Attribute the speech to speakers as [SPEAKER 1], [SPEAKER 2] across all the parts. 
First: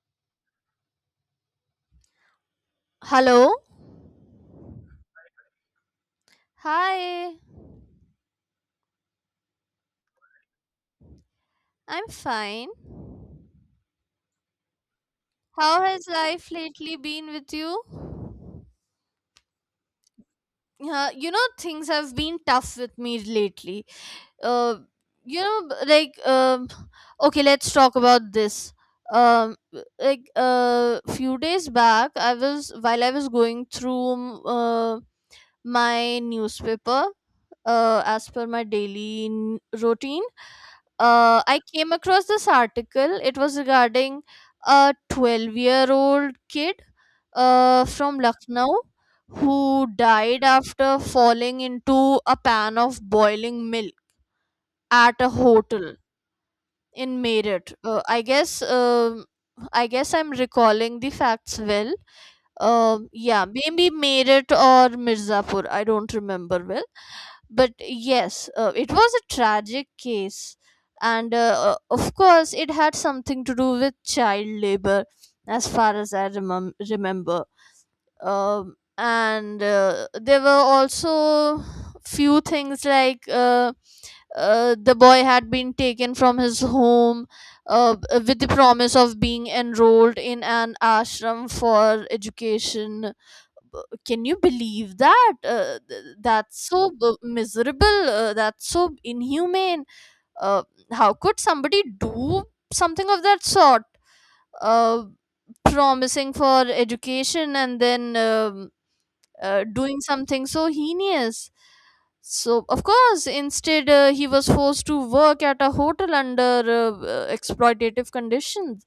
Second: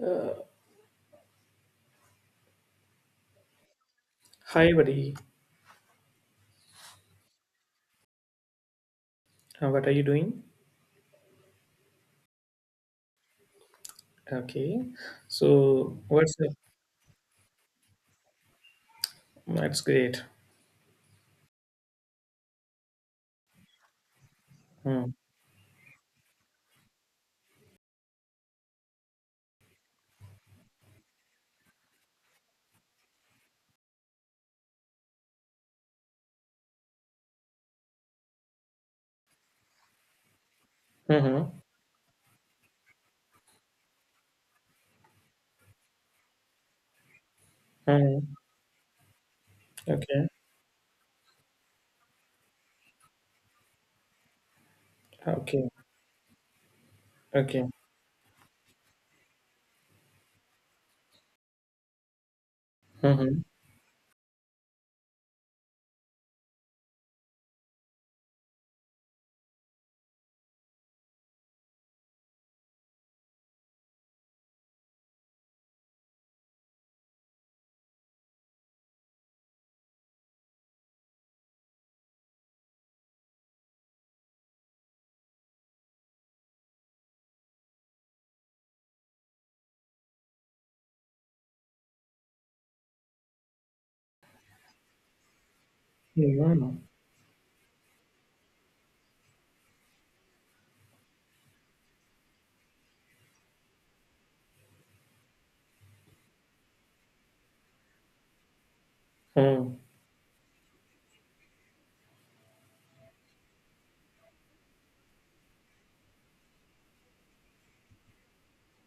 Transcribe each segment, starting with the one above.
[SPEAKER 1] Uh,
[SPEAKER 2] Hello.
[SPEAKER 1] Hi, buddy.
[SPEAKER 2] Hi.
[SPEAKER 1] What are you doing?
[SPEAKER 2] I'm fine.
[SPEAKER 1] Okay.
[SPEAKER 2] How
[SPEAKER 1] So,
[SPEAKER 2] has
[SPEAKER 1] what's
[SPEAKER 2] life
[SPEAKER 1] the,
[SPEAKER 2] lately been with you?
[SPEAKER 1] that's great.
[SPEAKER 2] Yeah, you know things have been tough with me lately. Uh,
[SPEAKER 1] Mm.
[SPEAKER 2] you know, b- like um, okay, let's talk about this. Um, few days back, I was while I was going through my newspaper, as per my daily routine.
[SPEAKER 1] Mm-hmm.
[SPEAKER 2] I came across this article. It was regarding a 12-year-old kid from
[SPEAKER 1] Mm.
[SPEAKER 2] Lucknow who
[SPEAKER 1] Okay.
[SPEAKER 2] died after falling into a pan of boiling milk at a
[SPEAKER 1] Okay.
[SPEAKER 2] hotel in
[SPEAKER 1] Okay.
[SPEAKER 2] Meerut. I guess I'm recalling the facts well,
[SPEAKER 1] Mm-hmm.
[SPEAKER 2] yeah, maybe Meerut or Mirzapur. I don't remember well, but yes, it was a tragic case, and of course, it had something to do with child labor, as far as I remember. And There were also few things like the boy had been taken from his home with the promise of being enrolled in an ashram for education. Can you believe that? That's
[SPEAKER 1] Mm-hmm.
[SPEAKER 2] so miserable. That's so inhumane. uh, how could somebody do something of that sort, uh, promising for education and then
[SPEAKER 1] Mm.
[SPEAKER 2] doing something so heinous? So of course, instead, he was forced to work at a hotel under exploitative conditions.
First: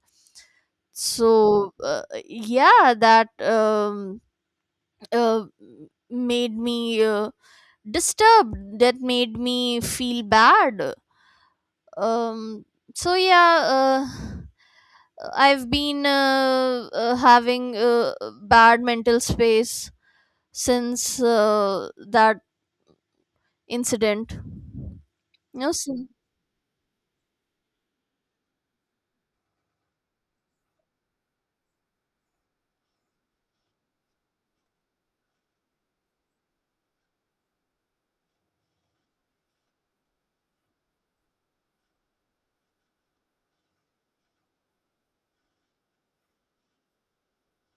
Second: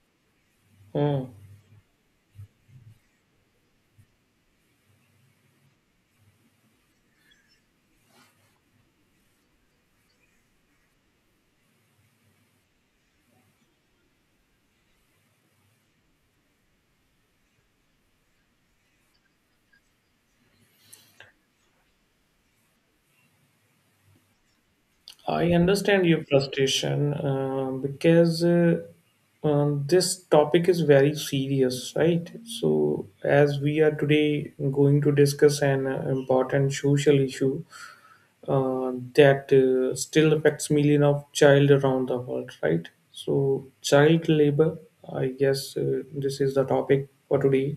[SPEAKER 1] Mm.
[SPEAKER 2] so uh, yeah, that uh, made me disturbed. That made me feel bad. um so yeah uh, I've been having bad mental space since that incident.
[SPEAKER 1] I
[SPEAKER 2] No.
[SPEAKER 1] understand your frustration because this topic is very serious, right? So, as we are today going to discuss an important social issue that still affects millions of child around the world, right? So, child labor, I guess this is the topic for today.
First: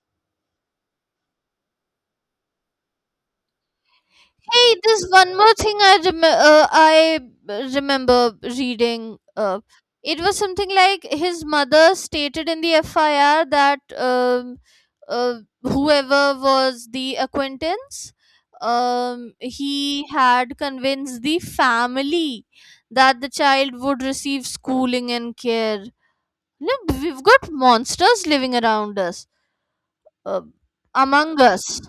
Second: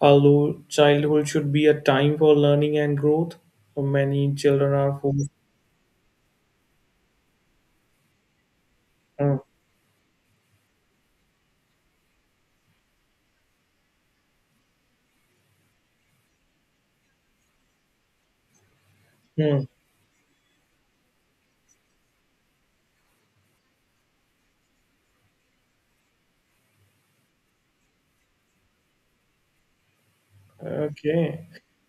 [SPEAKER 1] Although childhood should be a time for learning and growth, many children
[SPEAKER 2] Hey,
[SPEAKER 1] are
[SPEAKER 2] there's
[SPEAKER 1] forced.
[SPEAKER 2] one more thing I remember reading.
[SPEAKER 1] uh,
[SPEAKER 2] It was something like his mother stated in the FIR that uh, whoever was the acquaintance,
[SPEAKER 1] hmm.
[SPEAKER 2] he had convinced the family that the child would receive schooling and care. Look, we've got monsters living around us, uh, among
[SPEAKER 1] Okay,
[SPEAKER 2] us.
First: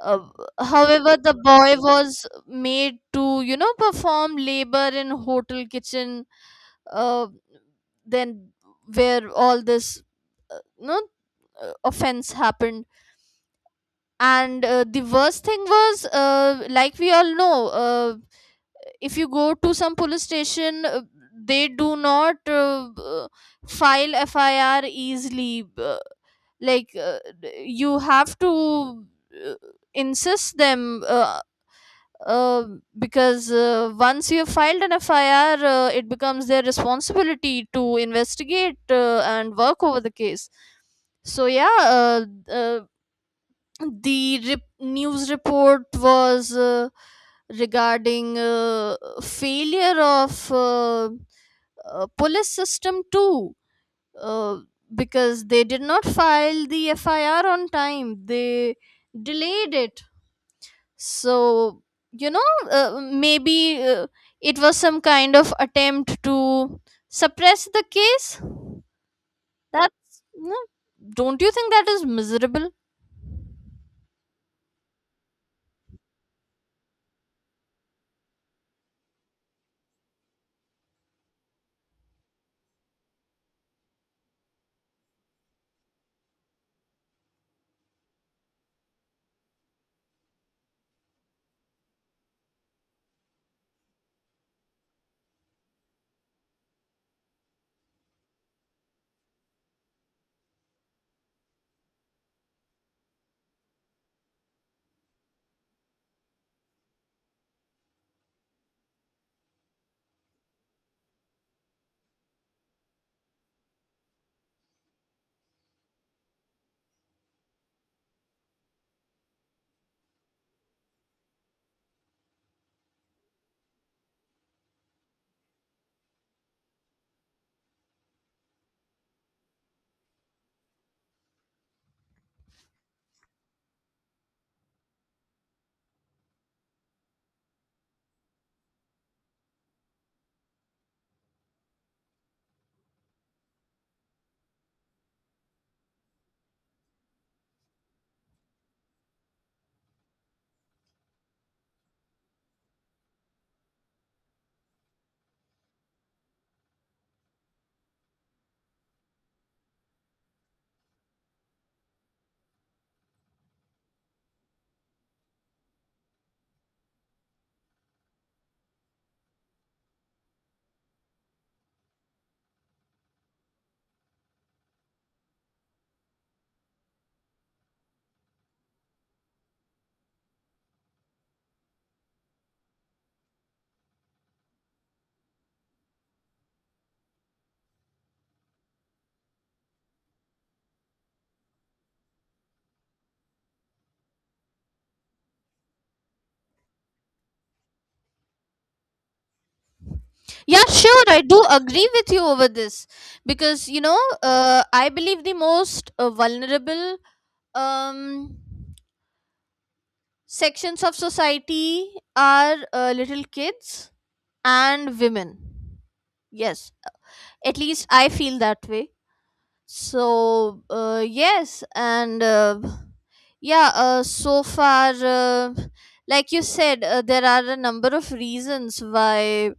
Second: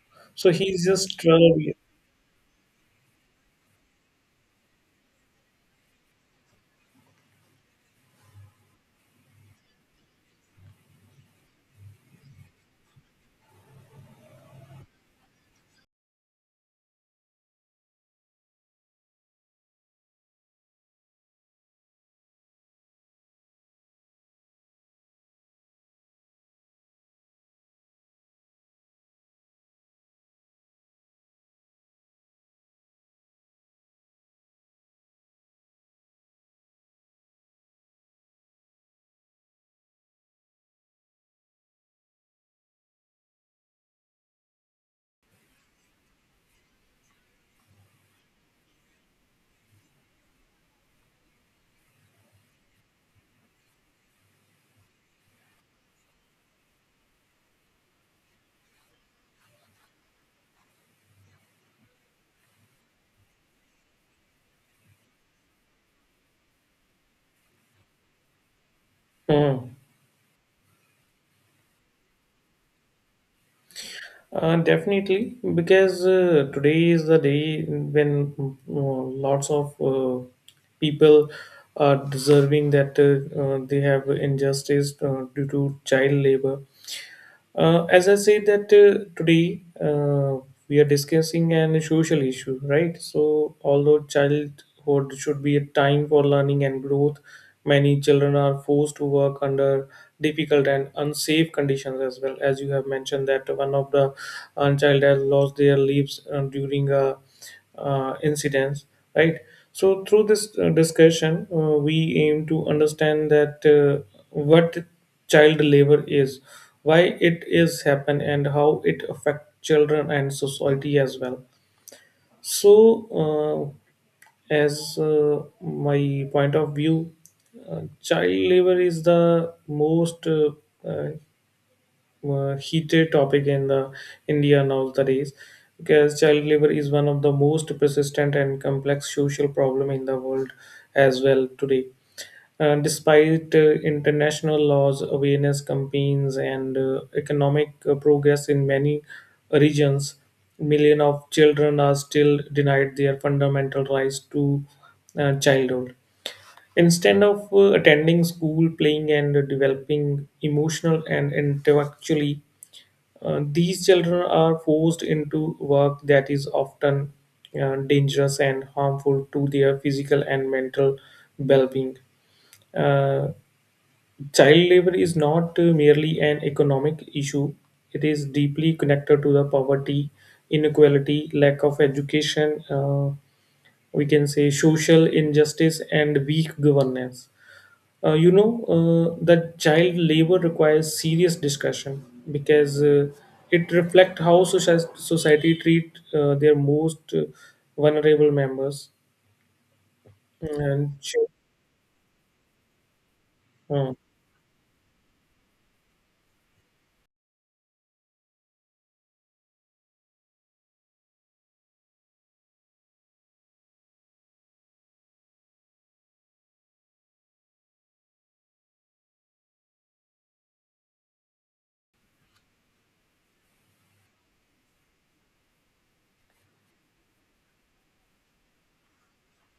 [SPEAKER 2] Uh,
[SPEAKER 1] so he's
[SPEAKER 2] However,
[SPEAKER 1] just
[SPEAKER 2] the boy was made to, perform labor in hotel kitchen. Uh, then where all this, you know, offense happened. And the worst thing was, like we all know, if you go to some police station, they do not file FIR easily. You have to uh, insist them, uh, because once you have filed an FIR, it becomes their responsibility to investigate and work over the case. So yeah, uh, news report was regarding failure of police system too, uh, because they did not file the FIR on time. They delayed it. So, you know, maybe it was some kind of attempt to suppress the case.
[SPEAKER 1] Mm.
[SPEAKER 2] No, don't you think that is miserable?
[SPEAKER 1] Definitely because today is the day when lots of people are deserving that they have injustice due to child labor. As I said that today we are discussing an social issue, right? So although childhood should be a time for learning and growth, many children are forced to work under difficult and unsafe conditions as well. As you have mentioned that one of the child has lost their lives during a incidents, right? So through this discussion we aim to understand that what child labor is, why it is happen, and how it affect children and society as well. So, uh, as my point of view, child labor is the most uh, heated topic in the India nowadays because child labor is one of the most persistent and complex social problem in the world as well today. Despite international laws, awareness campaigns, and economic progress in many regions, millions of children are still denied their fundamental rights to childhood. Instead of attending school, playing, and developing emotional and intellectually, these children are forced into work that is often dangerous and harmful to their physical and mental well being. Uh, Child labor is not merely an economic issue. It is deeply connected to the poverty, inequality, lack of education, we can say social injustice, and weak governance. That child labor requires serious discussion because it reflects how society treat their most vulnerable members.
[SPEAKER 2] Yeah,
[SPEAKER 1] And
[SPEAKER 2] sure, I
[SPEAKER 1] chil-
[SPEAKER 2] do agree with you over this because,
[SPEAKER 1] Hmm,
[SPEAKER 2] I believe the most vulnerable um sections of society are little kids and women. Yes, at least I feel that way. So, yes, and yeah, so far, like you said, there are a number of reasons why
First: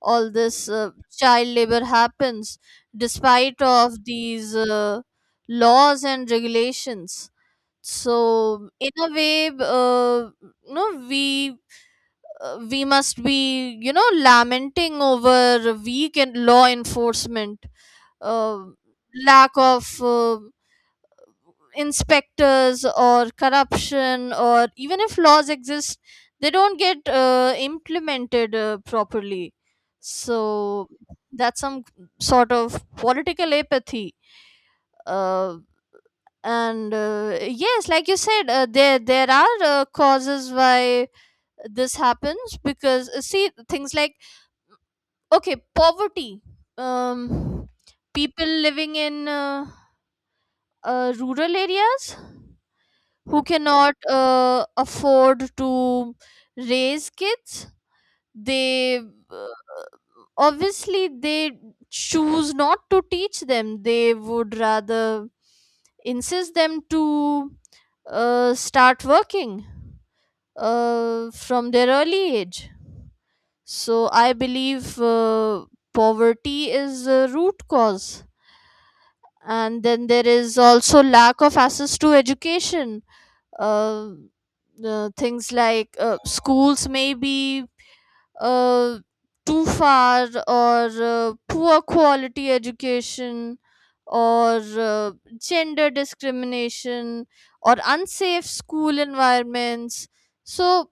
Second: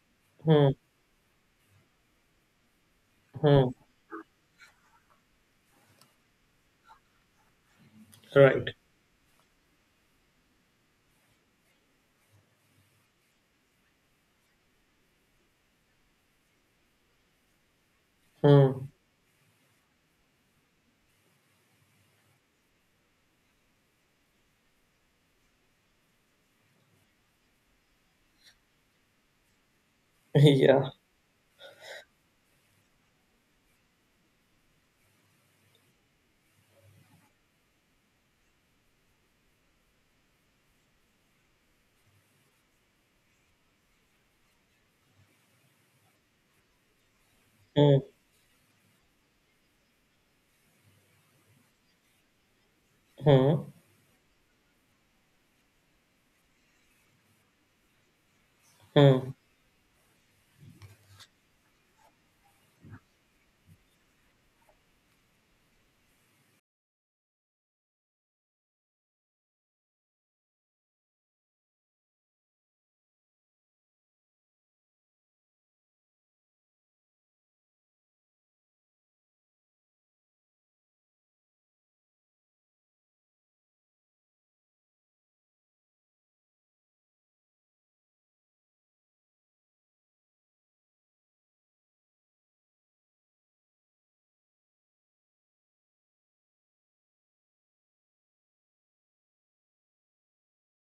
[SPEAKER 2] all this
[SPEAKER 1] hmm,
[SPEAKER 2] child labor happens, despite
[SPEAKER 1] hmm.
[SPEAKER 2] of these laws and regulations. So,
[SPEAKER 1] Right.
[SPEAKER 2] in a way, no, we must be, lamenting over weak law enforcement, uh,
[SPEAKER 1] Hmm.
[SPEAKER 2] lack of inspectors, or corruption, or even if laws exist, they don't get implemented properly. So
[SPEAKER 1] Yeah.
[SPEAKER 2] that's some sort of political apathy. Uh, and Yes, like you said, there are causes why this happens, because see, things like, okay, poverty. Um,
[SPEAKER 1] Hmm,
[SPEAKER 2] People living in rural areas who
[SPEAKER 1] hmm,
[SPEAKER 2] cannot afford to raise kids, they
[SPEAKER 1] hmm.
[SPEAKER 2] obviously they choose not to teach them. They would rather insist them to start working from their early age. So I believe poverty is a root cause, and then there is also lack of access to education. uh, Things like schools may be uh, too far, or poor quality education, or gender discrimination, or unsafe school environments, so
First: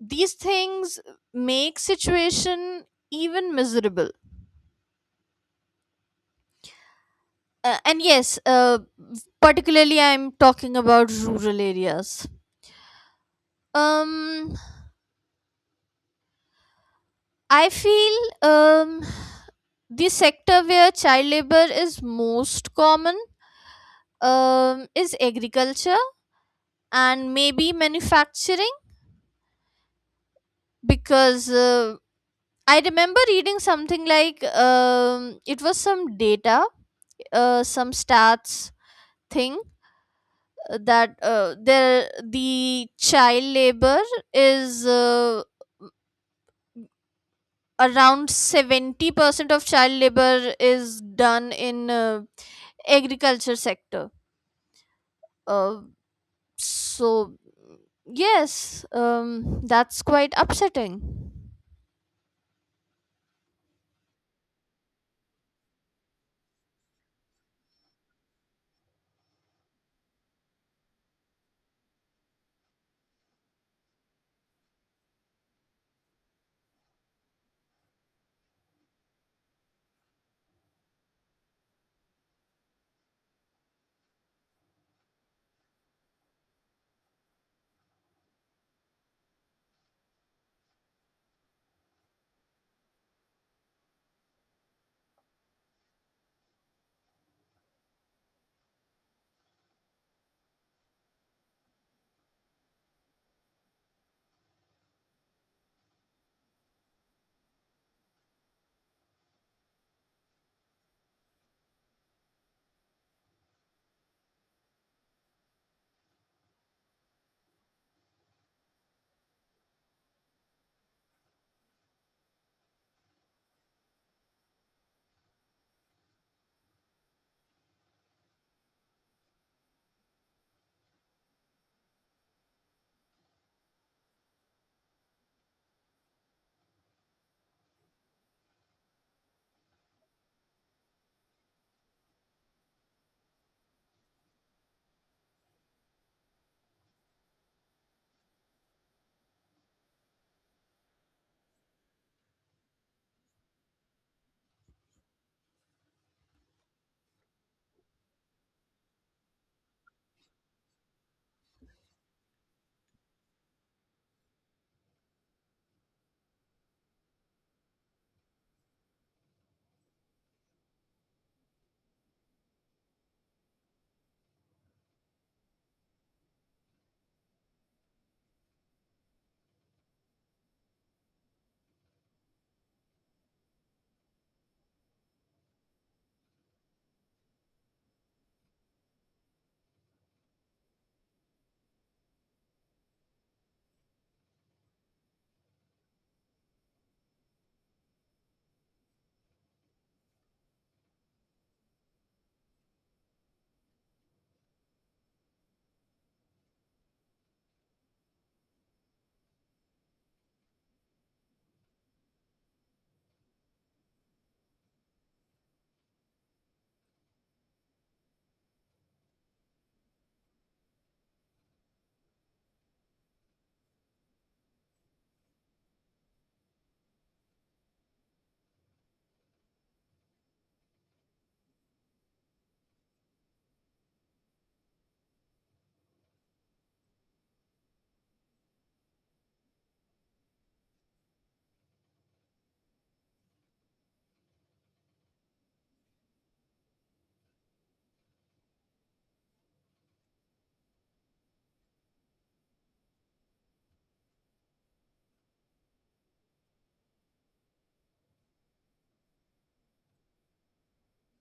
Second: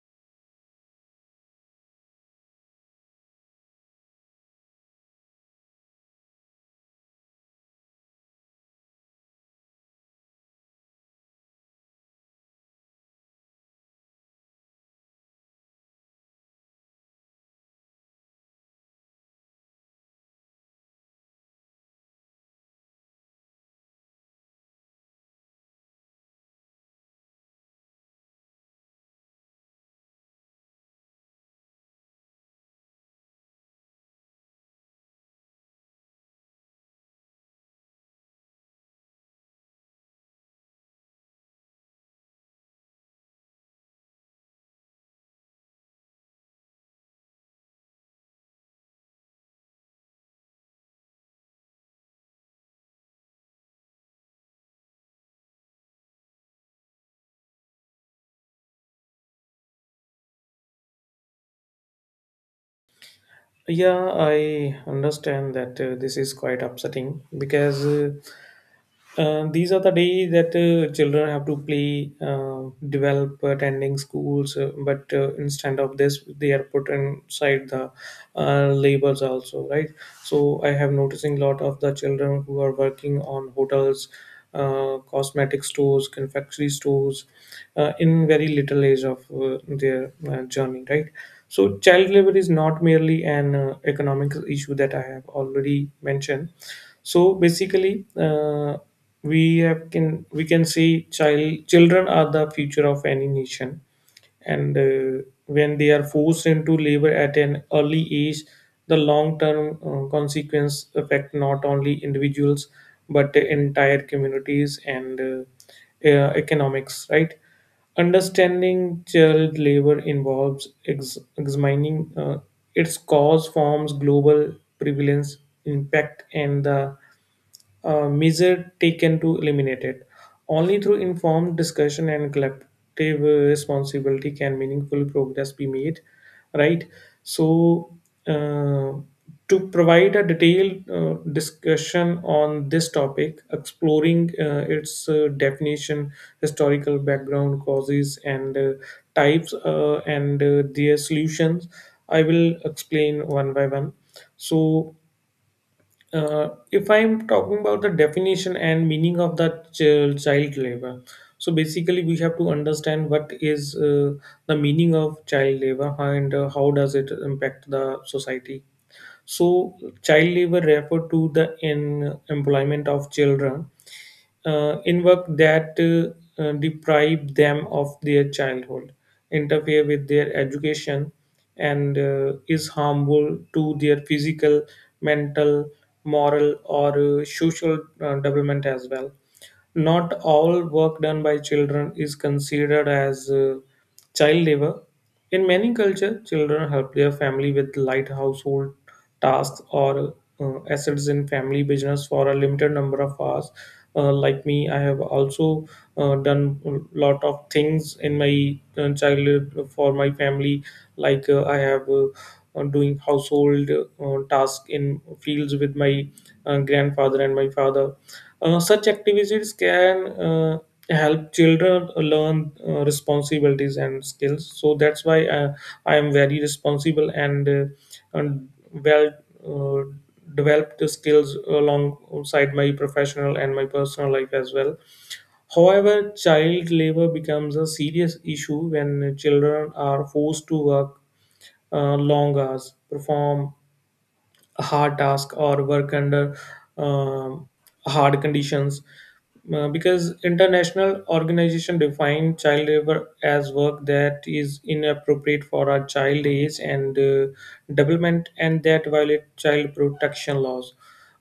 [SPEAKER 2] these things make situation even miserable. And yes Particularly I'm talking about rural areas. um I feel um the sector where child labor is most common is agriculture and maybe manufacturing. Because I remember reading something like, it was some data, some stats thing, that there the child labor is around 70% of child labor is done in agriculture sector. uh, so yes, that's quite upsetting.
[SPEAKER 1] Yeah, I understand that this is quite upsetting because these are the days that children have to play, develop, attending schools, but instead of this, they are put inside the labors also, right? So I have noticing a lot of the children who are working on hotels, cosmetic stores, confectionery stores, in very little age of their journey, right? So child labor is not merely an economic issue that I have already mentioned. So basically we can say children are the future of any nation, and when they are forced into labor at an early age, the long term consequence affect not only individuals but entire communities and economics, right? Understanding child labor involves examining its cause, forms, global prevalence, impact, and the measure taken to eliminate it. Only through informed discussion and collective uh, responsibility can meaningful progress be made, right? So, uh, to provide a detailed discussion on this topic, exploring its definition, historical background, causes, and types, and their solutions, I will explain one by one. So, if I'm talking about the definition and meaning of the child labor, so basically we have to understand what is the meaning of child labor and how does it impact the society. So child labor refer to the in employment of children in work that deprive them of their childhood, interfere with their education, and is harmful to their physical, mental, moral, or social development as well. Not all work done by children is considered as child labor. In many cultures, children help their family with light household tasks or assets in family business for a limited number of hours. Like me, I have also done a lot of things in my childhood for my family. Like I have doing household task in fields with my grandfather and my father. Such activities can help children learn responsibilities and skills. So that's why I am very responsible and well uh, developed skills alongside my professional and my personal life as well. However, child labor becomes a serious issue when children are forced to work long hours, perform hard task or work under um, hard conditions. Because international organization define child labor as work that is inappropriate for a child age and development and that violate child protection laws.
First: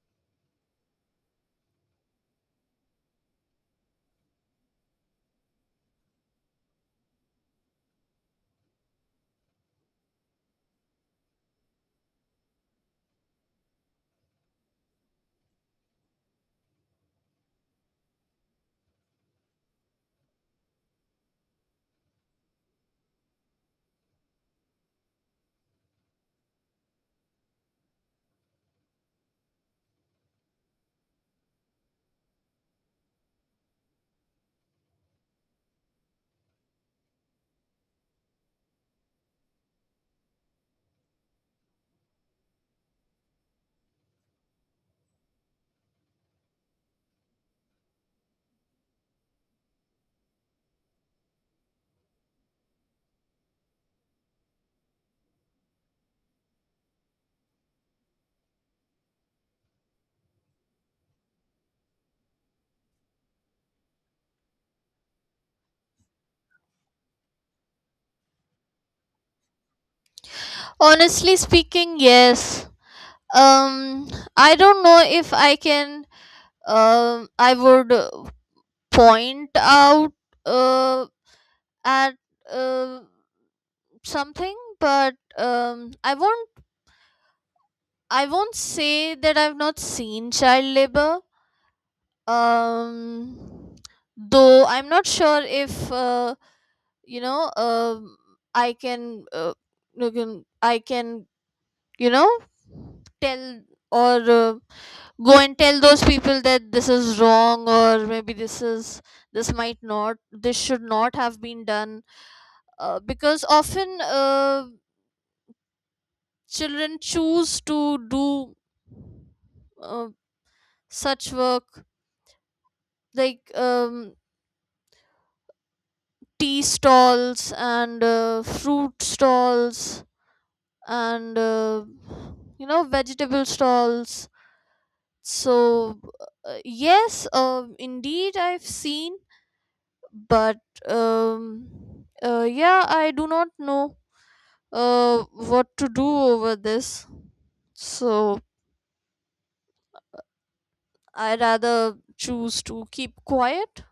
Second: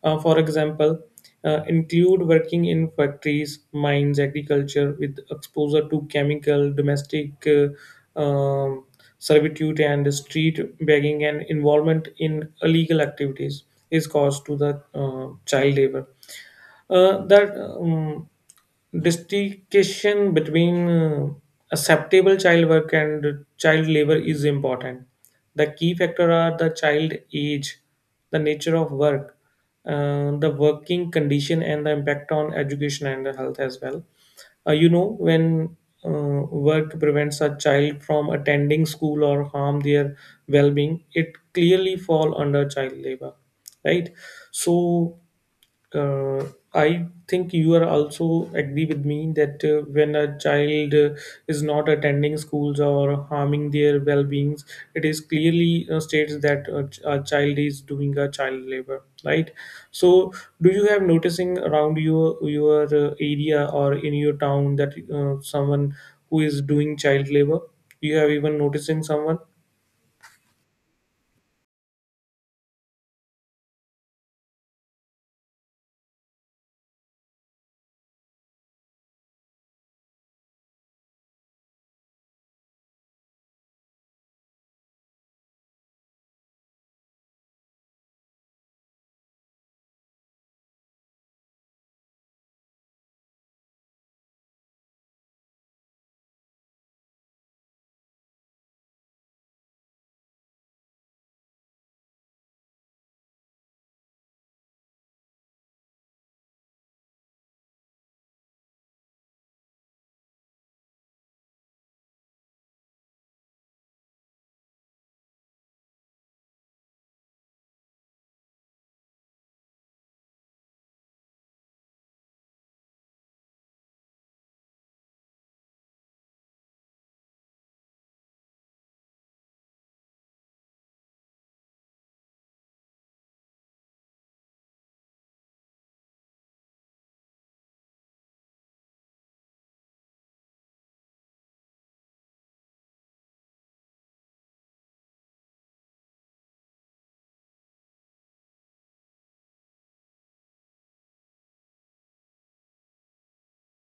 [SPEAKER 1] For example, include working in factories, mines, agriculture with exposure to chemical, domestic servitude, and street begging, and involvement in illegal activities is caused to the child labor. That distinction between acceptable child work and child labor is important. The key factor are the child age, the nature of work, the working condition, and the impact on education and health as well. When uh, work prevents a child from attending school or harm their well-being, it clearly fall under child labor, right? So uh, I think you are also agree with me that when a child is not attending schools or harming their well-beings, it is clearly states that a child is doing a child labor, right? So, do you have noticing around your area or in your town that someone who is doing child labor? You have even noticing someone?
[SPEAKER 2] Honestly speaking, yes. um I don't know if I can. I would point out uh at uh, something, but I won't say that I've not seen child labor. um though I'm not sure if you know um I can, you can- I can you know tell, or go and tell those people that this is wrong, or maybe this might not, this should not have been done. Because often children choose to do uh, such work, like tea stalls and fruit stalls and vegetable stalls. So yes, indeed I've seen, but um, yeah, I do not know uh, what to do over this, so I rather choose to keep quiet.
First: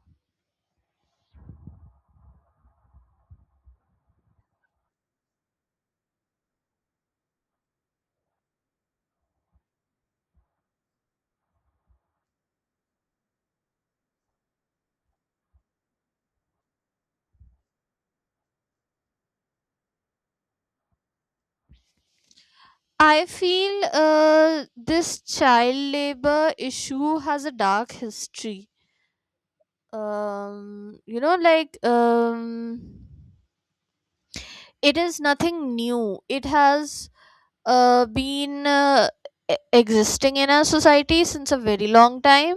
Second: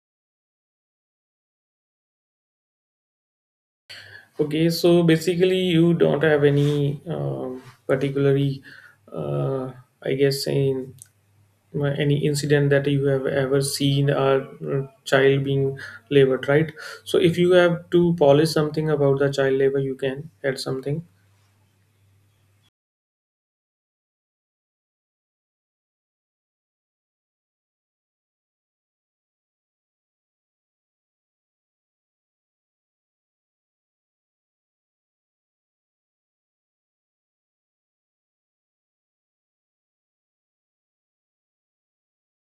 [SPEAKER 1] Okay, so basically, you don't have any particularly, uh, I guess, any incident that you have ever seen a child being labored, right? So, if you have to polish something about the child labor, you can add something.
[SPEAKER 2] I feel this child labor issue has a dark history. um you know like um it is nothing new. It has been, existing in our society since a very long time,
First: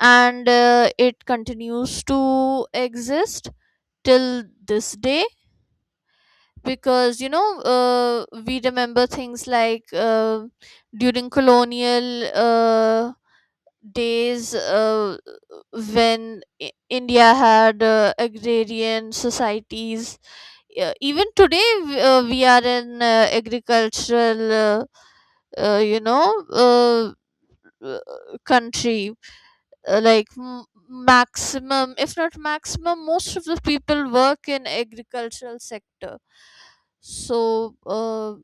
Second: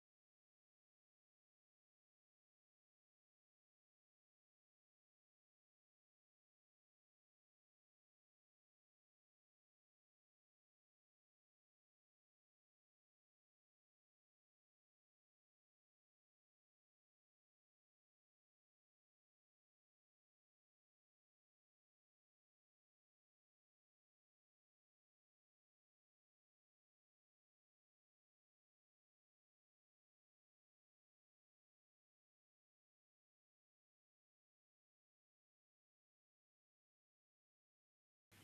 [SPEAKER 2] and it continues to exist till this day. Because we remember things like, during colonial days, when India had agrarian societies. Yeah, even today, we are in agricultural, uh, you know uh, uh, country. Like maximum, if not maximum, most of the people work in agricultural sector. So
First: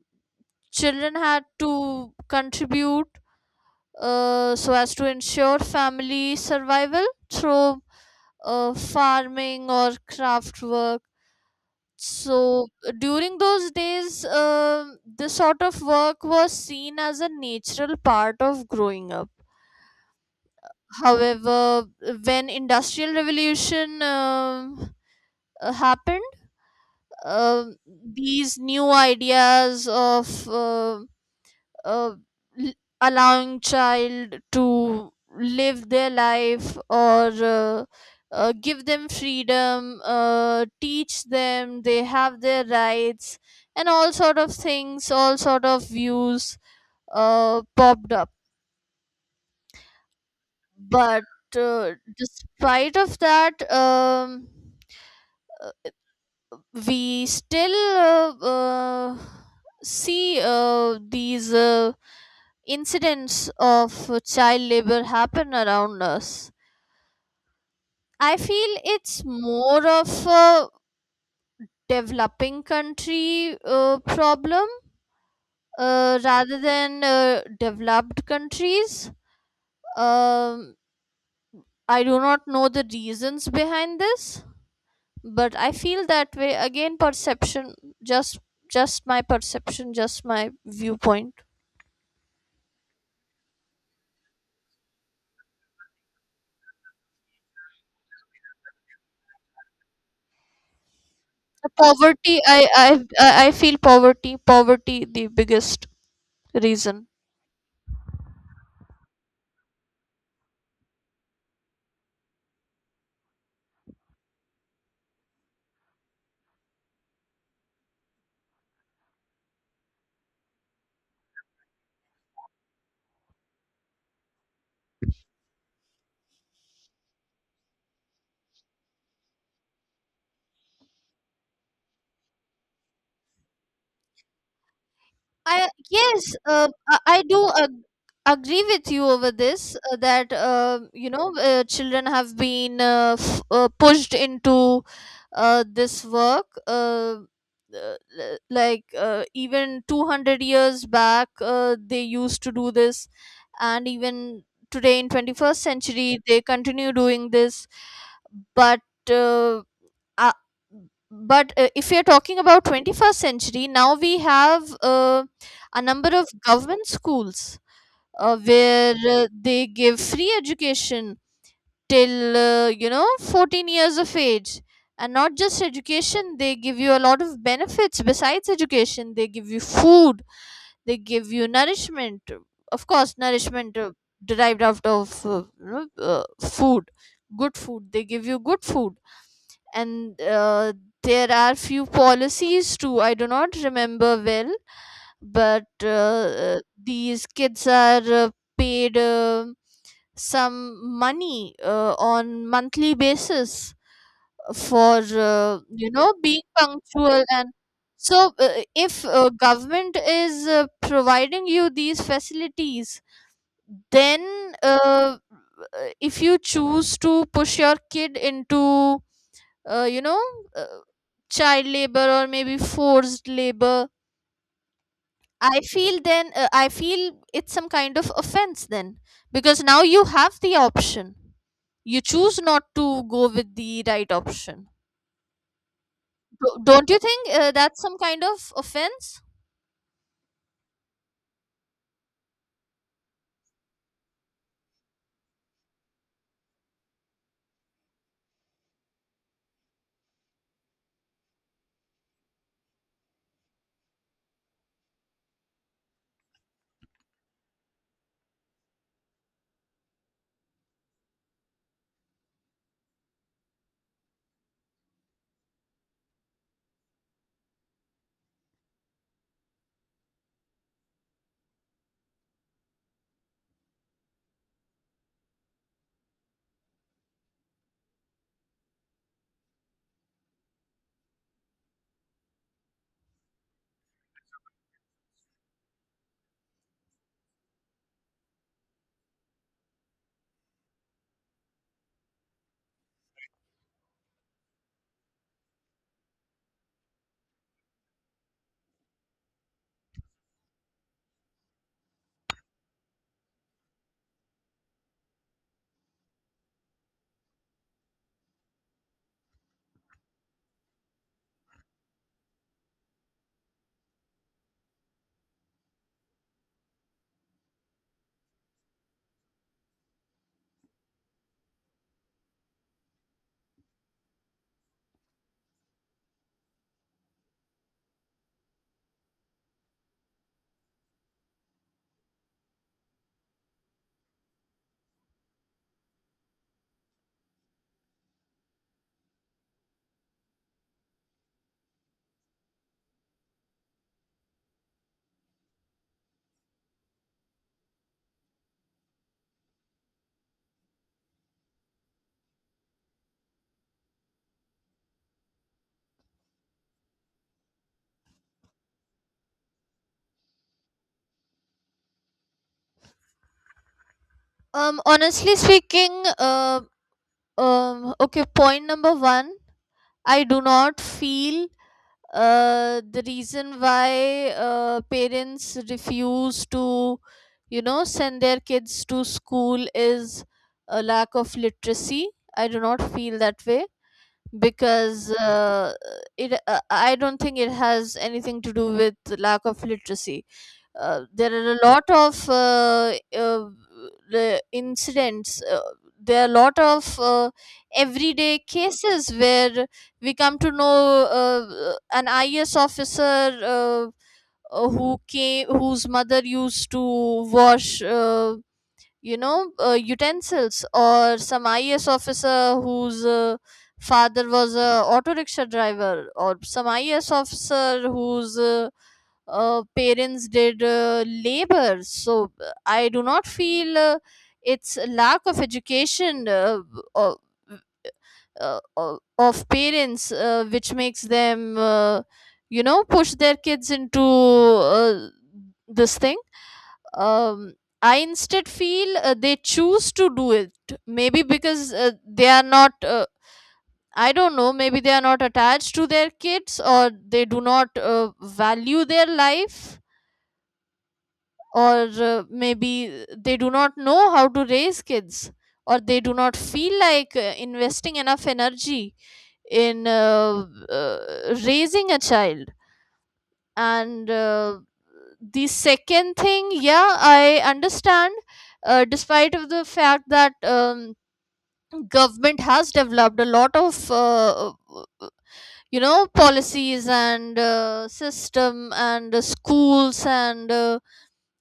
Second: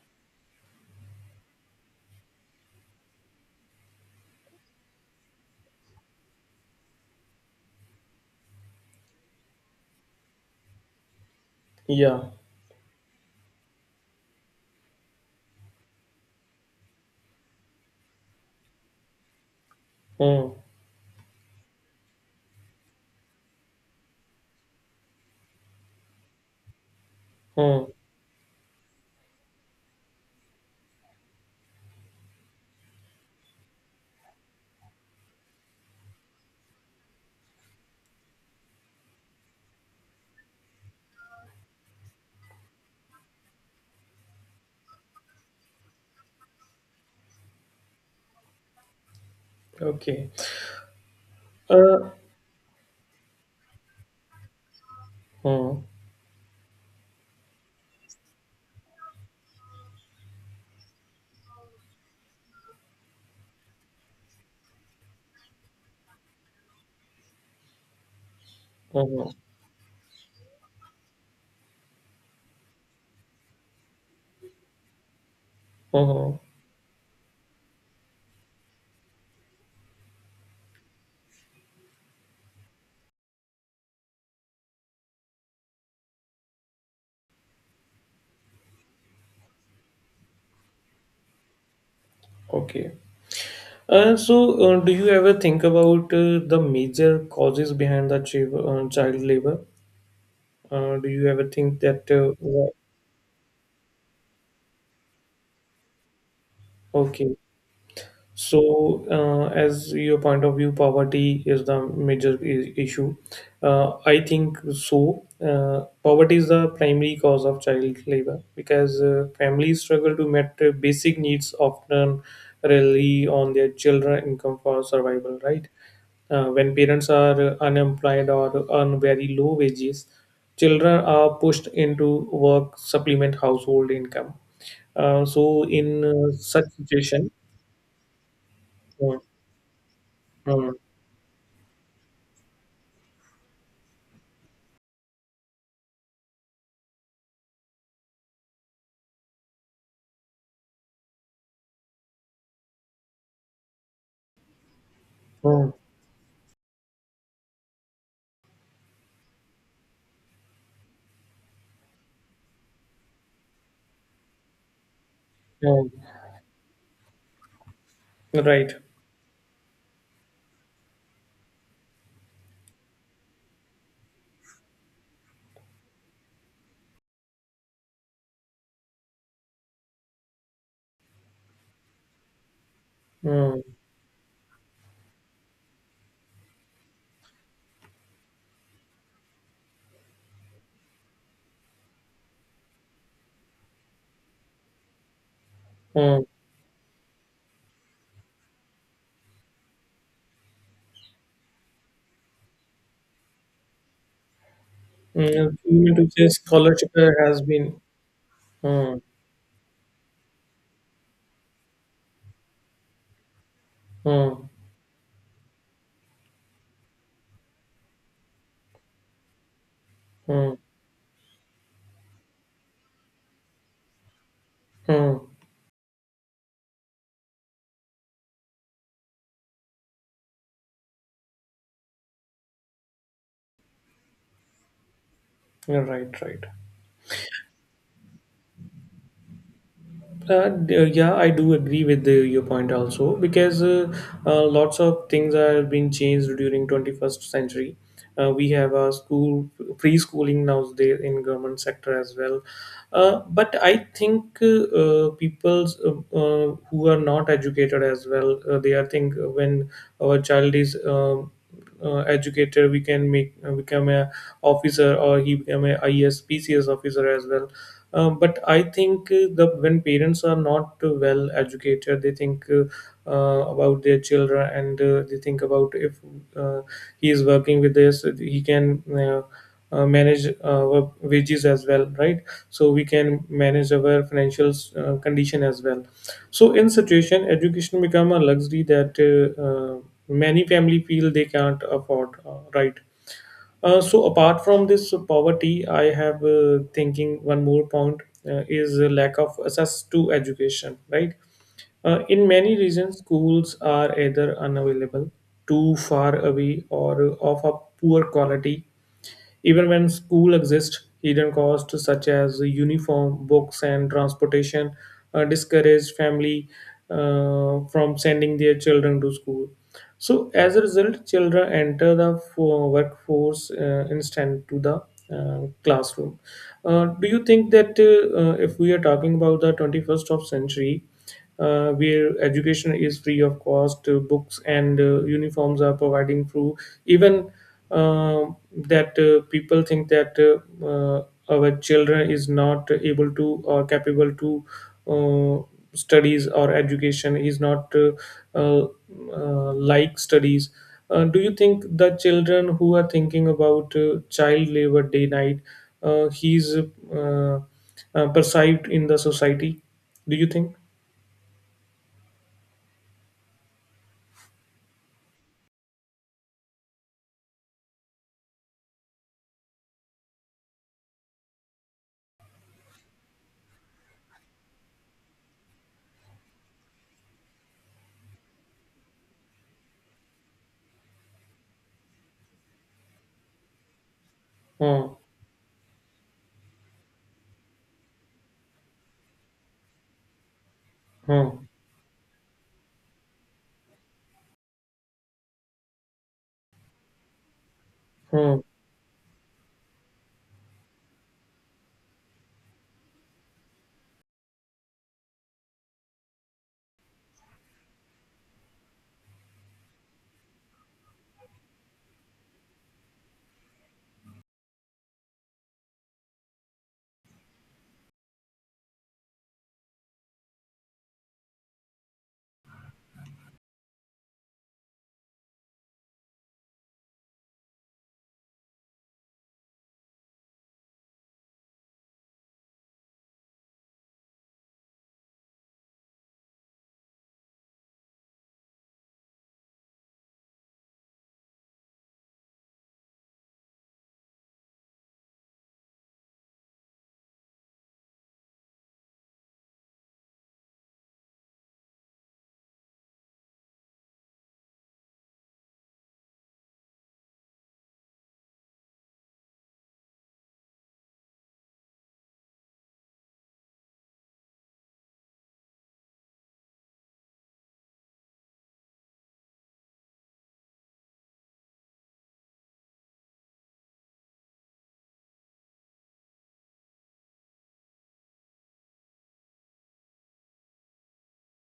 [SPEAKER 2] children had to contribute so as to ensure family survival through farming or craft work.
[SPEAKER 1] Yeah.
[SPEAKER 2] So during those days, this sort of work was seen as a natural part of growing up.
[SPEAKER 1] Hmm.
[SPEAKER 2] However, when industrial revolution happened, um
[SPEAKER 1] Hmm.
[SPEAKER 2] these new ideas of, um uh, l- allowing child to live their life, or uh, give them freedom, teach them they have their rights, and all sort of things, all sort of views, popped up.
[SPEAKER 1] Okay.
[SPEAKER 2] But uh,
[SPEAKER 1] Uh.
[SPEAKER 2] despite of that,
[SPEAKER 1] Hmm.
[SPEAKER 2] we still see these incidents of child labor happen around us. I feel it's
[SPEAKER 1] Hmm.
[SPEAKER 2] more of a developing country problem
[SPEAKER 1] Hmm.
[SPEAKER 2] rather than developed countries. Um, I do not know the reasons behind this, but I feel that way. Again, perception, just just my perception, just my viewpoint.
[SPEAKER 1] Okay. So, do you ever think about the major causes behind the child labor? Do you ever think that?
[SPEAKER 2] Poverty. I I I I feel poverty, the biggest reason.
[SPEAKER 1] Okay, so as your point of view, poverty is the major issue. I think so. Poverty is the primary cause of child labor because families struggle to meet basic needs, often rely on their children income for survival. Right? When parents are unemployed or earn very low wages, children are pushed into work supplement household income. So
[SPEAKER 2] I
[SPEAKER 1] in
[SPEAKER 2] Yes,
[SPEAKER 1] such
[SPEAKER 2] I
[SPEAKER 1] situation,
[SPEAKER 2] do agree with you
[SPEAKER 1] uh,
[SPEAKER 2] over this, that
[SPEAKER 1] uh,
[SPEAKER 2] children have been, pushed into this work. Like even 200 years back they used to do this, and even today in 21st
[SPEAKER 1] uh,
[SPEAKER 2] century they continue doing this. But uh, uh, but uh, if you're talking about 21st century, now we have a
[SPEAKER 1] uh,
[SPEAKER 2] number of government schools
[SPEAKER 1] right?
[SPEAKER 2] where they give free education till 14 years of age. And not just education, they give you a lot of benefits besides education. They give you food, they give you nourishment, of course,
[SPEAKER 1] Uh,
[SPEAKER 2] nourishment derived out of, food. Good food, they give you good food. And there are few policies too. I do not remember well, but
[SPEAKER 1] uh, mm,
[SPEAKER 2] these kids are paid some money on monthly basis for,
[SPEAKER 1] Even to say
[SPEAKER 2] being
[SPEAKER 1] scholarship
[SPEAKER 2] punctual
[SPEAKER 1] has
[SPEAKER 2] and,
[SPEAKER 1] been
[SPEAKER 2] so
[SPEAKER 1] uh,
[SPEAKER 2] if government is providing you these facilities,
[SPEAKER 1] uh,
[SPEAKER 2] then if you choose to push your kid into, uh, you know
[SPEAKER 1] uh,
[SPEAKER 2] uh, child labor or maybe forced labor,
[SPEAKER 1] uh,
[SPEAKER 2] I feel it's some kind of offense then. Because now you have the option, you choose not to go with the right option.
[SPEAKER 1] right, right.
[SPEAKER 2] Don't you think that's some kind of offense?
[SPEAKER 1] Yeah, I do agree with your point also because lots of things are being changed during 21st century. We have a school preschooling nowadays in government sector as well. But I think people who are not educated as well, they are think when our child is educated, we can make become a officer or he become a IESPCS officer as well. But I think the when parents are not well educated, they think about their children and they think about if uh, he is working with this, he can manage our wages as well, right? So we can manage our financial condition as well. So in situation, education become a luxury that many family feel they can't afford, right? So apart from this poverty, I have thinking one more point is a lack of access to education, right? In many regions, schools are either unavailable, too far away, or of a poor quality. Even when school exists, hidden costs such as uniform, books, and transportation discourage family from sending their children to school. So, as a result, children enter the workforce instead to the classroom. Do you think that if we are talking about the 21st of century, where education is free of cost, books and uniforms are providing through even that people think that our children is not able to or capable to uh, studies or education is not uh, like studies, do you think the children who are thinking about child labor day night he's perceived in the society, do you think?
[SPEAKER 2] Honestly speaking, uh, okay, point number 1, I do not feel the reason why parents refuse to send their kids to school is a lack of literacy. I do not feel that way.
[SPEAKER 1] Hmm.
[SPEAKER 2] Because it I don't think it has anything to do with lack of literacy. There
[SPEAKER 1] Hmm.
[SPEAKER 2] are a lot of the incidents. There are a lot of everyday
[SPEAKER 1] Hmm.
[SPEAKER 2] cases where we come to know an IAS officer, who came, whose mother used to wash. Utensils, or some IAS officer whose father was a auto rickshaw driver, or some IAS officer whose parents did labor. So I do not feel it's a lack of education or, of parents which makes them, push their kids into this thing. um, I instead feel they choose to do it. Maybe because they are not, I don't know, maybe they are not attached to their kids, or they do not value their life, or maybe they do not know how to raise kids, or they do not feel like investing enough energy in raising a child. And the second thing, yeah, I understand, despite of the fact that, government has developed a lot of, policies, and system, and schools, and uh,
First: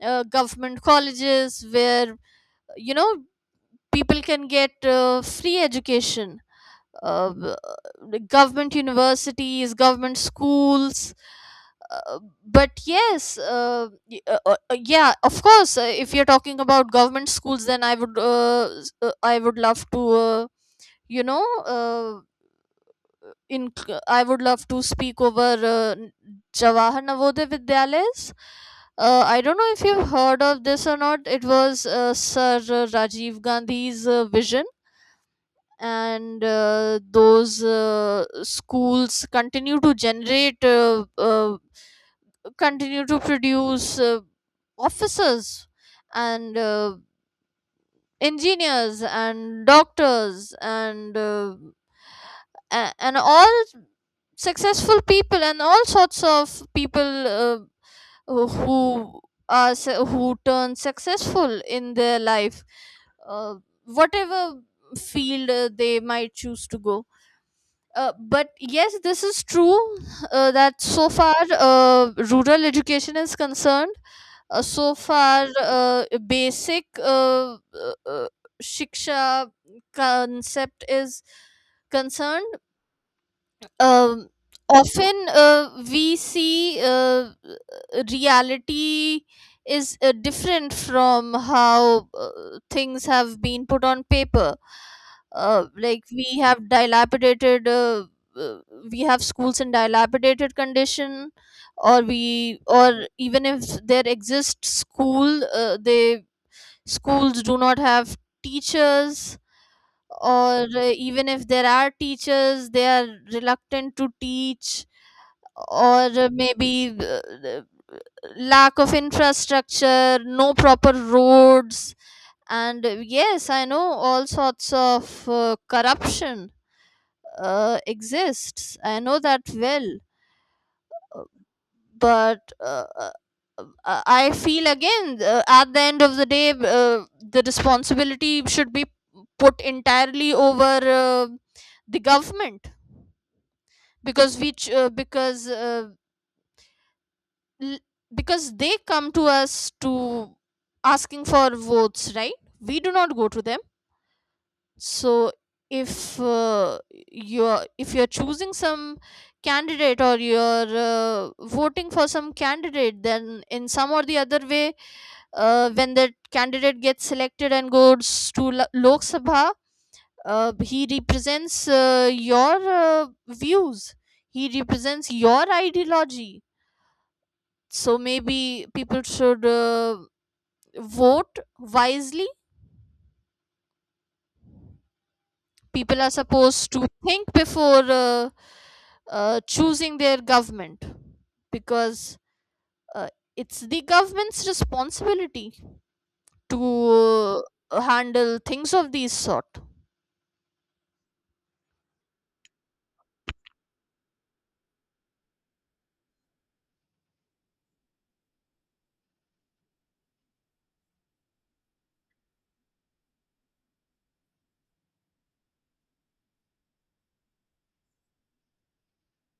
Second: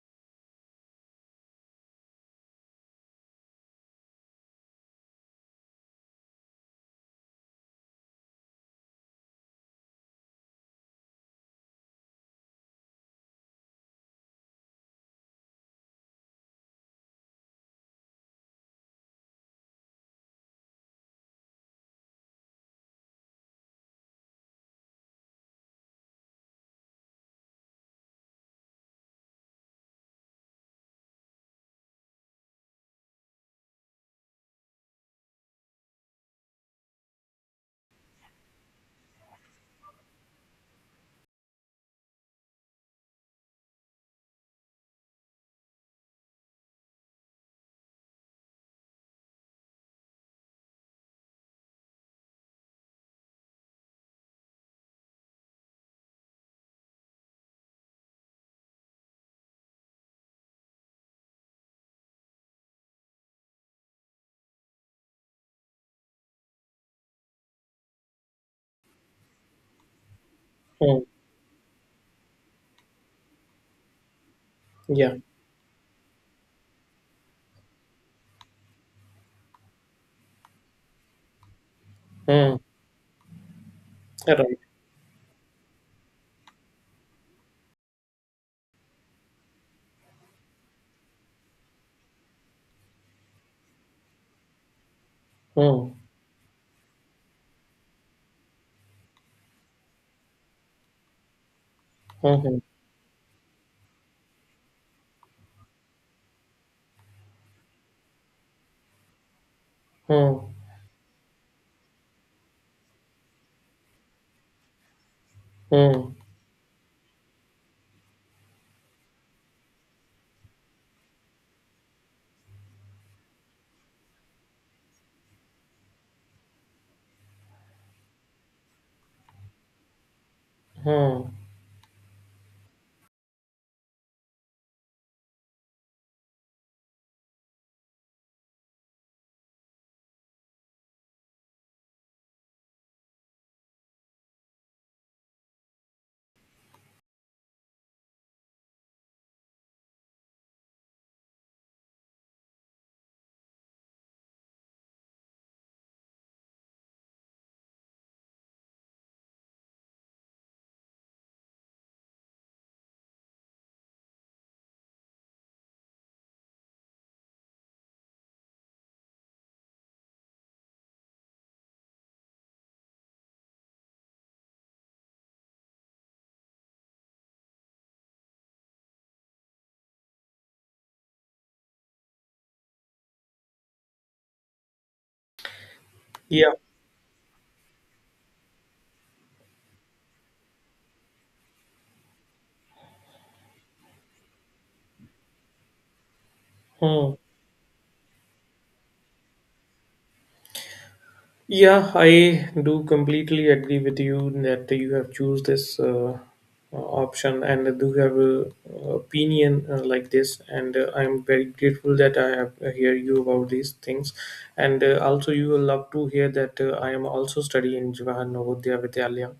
[SPEAKER 2] uh, government colleges where, you know people can get free education. uh, b- Government universities, government schools. Uh, but yes, yeah, of course. If you're talking about government schools, then I would love to, you know, in I would love to speak over Jawahar Navodaya Vidyalayas. I don't know if you've heard of this or not. It was Sir Rajiv Gandhi's vision, and those schools continue to produce officers, and engineers, and doctors, and and all successful people and all sorts of people, who are, who turn successful in their life, uh, whatever field they might choose to go. But yes, this is true that
[SPEAKER 1] Hmm.
[SPEAKER 2] so far rural education is concerned. So
[SPEAKER 1] Yeah.
[SPEAKER 2] far, basic shiksha concept is concerned.
[SPEAKER 1] Hmm.
[SPEAKER 2] um,
[SPEAKER 1] Right.
[SPEAKER 2] Often we see reality is different from how things have been put on paper.
[SPEAKER 1] Hmm.
[SPEAKER 2] Like uh, we have schools in dilapidated condition,
[SPEAKER 1] Hmm. Hmm.
[SPEAKER 2] or even if there exists school, they schools do not have teachers,
[SPEAKER 1] Hmm.
[SPEAKER 2] or even if there are teachers, they are reluctant to teach, or
[SPEAKER 1] Hmm.
[SPEAKER 2] maybe, uh, lack of infrastructure, no proper roads. And yes, I know all sorts of corruption exists. I know that well.
[SPEAKER 1] Hmm.
[SPEAKER 2] But I feel again, at the end of the day, the responsibility should be put entirely over uh, the government. Because we ch- uh, because uh, l- because they come to us to asking for votes, right? We do not go to them. So if uh, if you're choosing some candidate, or you're voting for some candidate, then in some or the other way, when that candidate gets selected and goes to Lok Sabha, he represents your views. He represents your ideology. So maybe people should vote wisely. People are
[SPEAKER 1] Yeah.
[SPEAKER 2] supposed to think before choosing their government, because uh, it's the government's responsibility
[SPEAKER 1] Hmm.
[SPEAKER 2] to handle things of these sort.
[SPEAKER 1] Yeah, I do completely agree with you that you have choose this option and do have a opinion like this. And I'm very grateful that I have hear you about these things. And also, you will love to hear that I am also studying in Jawaharlal Navodaya Vidyalaya.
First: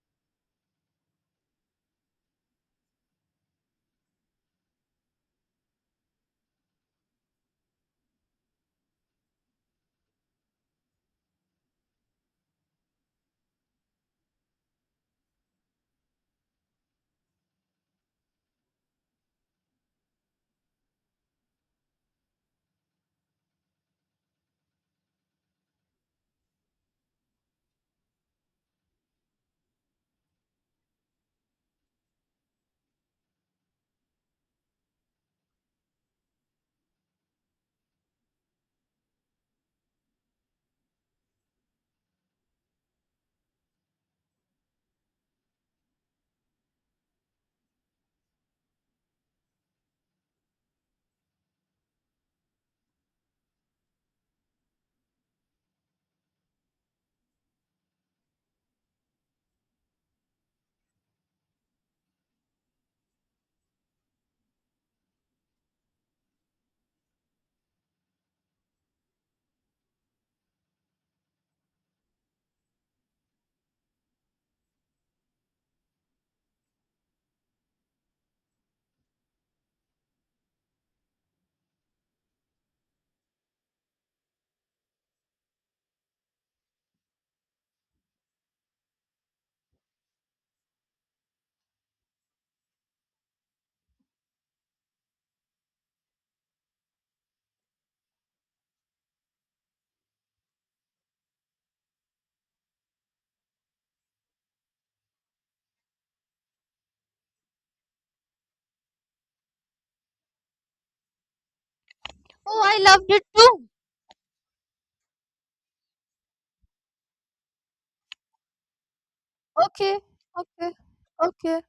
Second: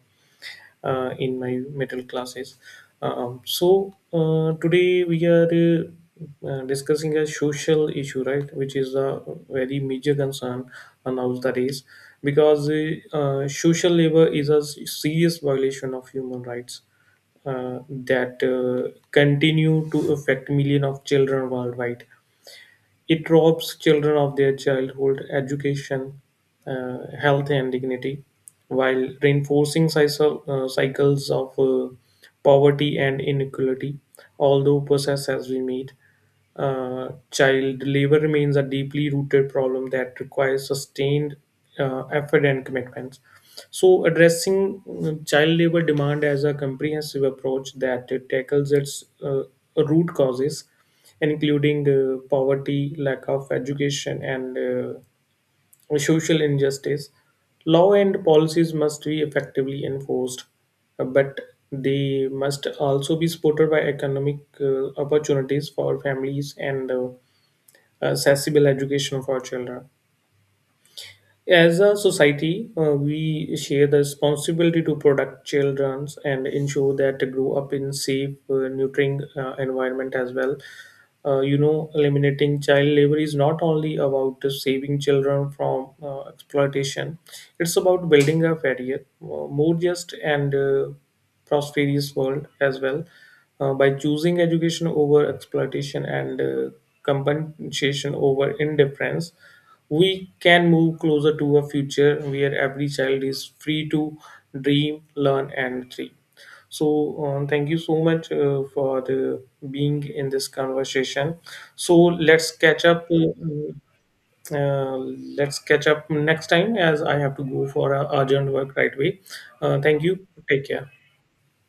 [SPEAKER 1] In my metal classes. So today we are discussing a social issue, right, which is a very major concern nowadays because social labor is a serious violation of human rights that continue to affect millions of children worldwide. It robs children of their childhood education, health, and dignity, while reinforcing cycles of poverty and inequality. Although process as we meet, child labor remains a deeply rooted problem that requires sustained effort and commitments. So, addressing child labor demand as a comprehensive approach that tackles its root causes including poverty, lack of education, and social injustice. Law and policies must be effectively enforced, but they must also be supported by economic opportunities for families and accessible education for children. As a society, we share the responsibility to protect children and ensure that they grow up in safe, nurturing environment as well. Eliminating child labor is not only about saving children from exploitation; it's about building a fairer, more just, and prosperous world as well. By choosing education over exploitation and compensation over indifference, we can move closer to a future where every child is free to dream, learn, and thrive. So, thank you so much for the being in this conversation. So let's
[SPEAKER 2] Oh, I
[SPEAKER 1] catch up.
[SPEAKER 2] loved it too.
[SPEAKER 1] Uh, let's catch up next time, as I have to go for a urgent work right away.
[SPEAKER 2] Okay,
[SPEAKER 1] Thank you. Take
[SPEAKER 2] okay,
[SPEAKER 1] care.
[SPEAKER 2] okay.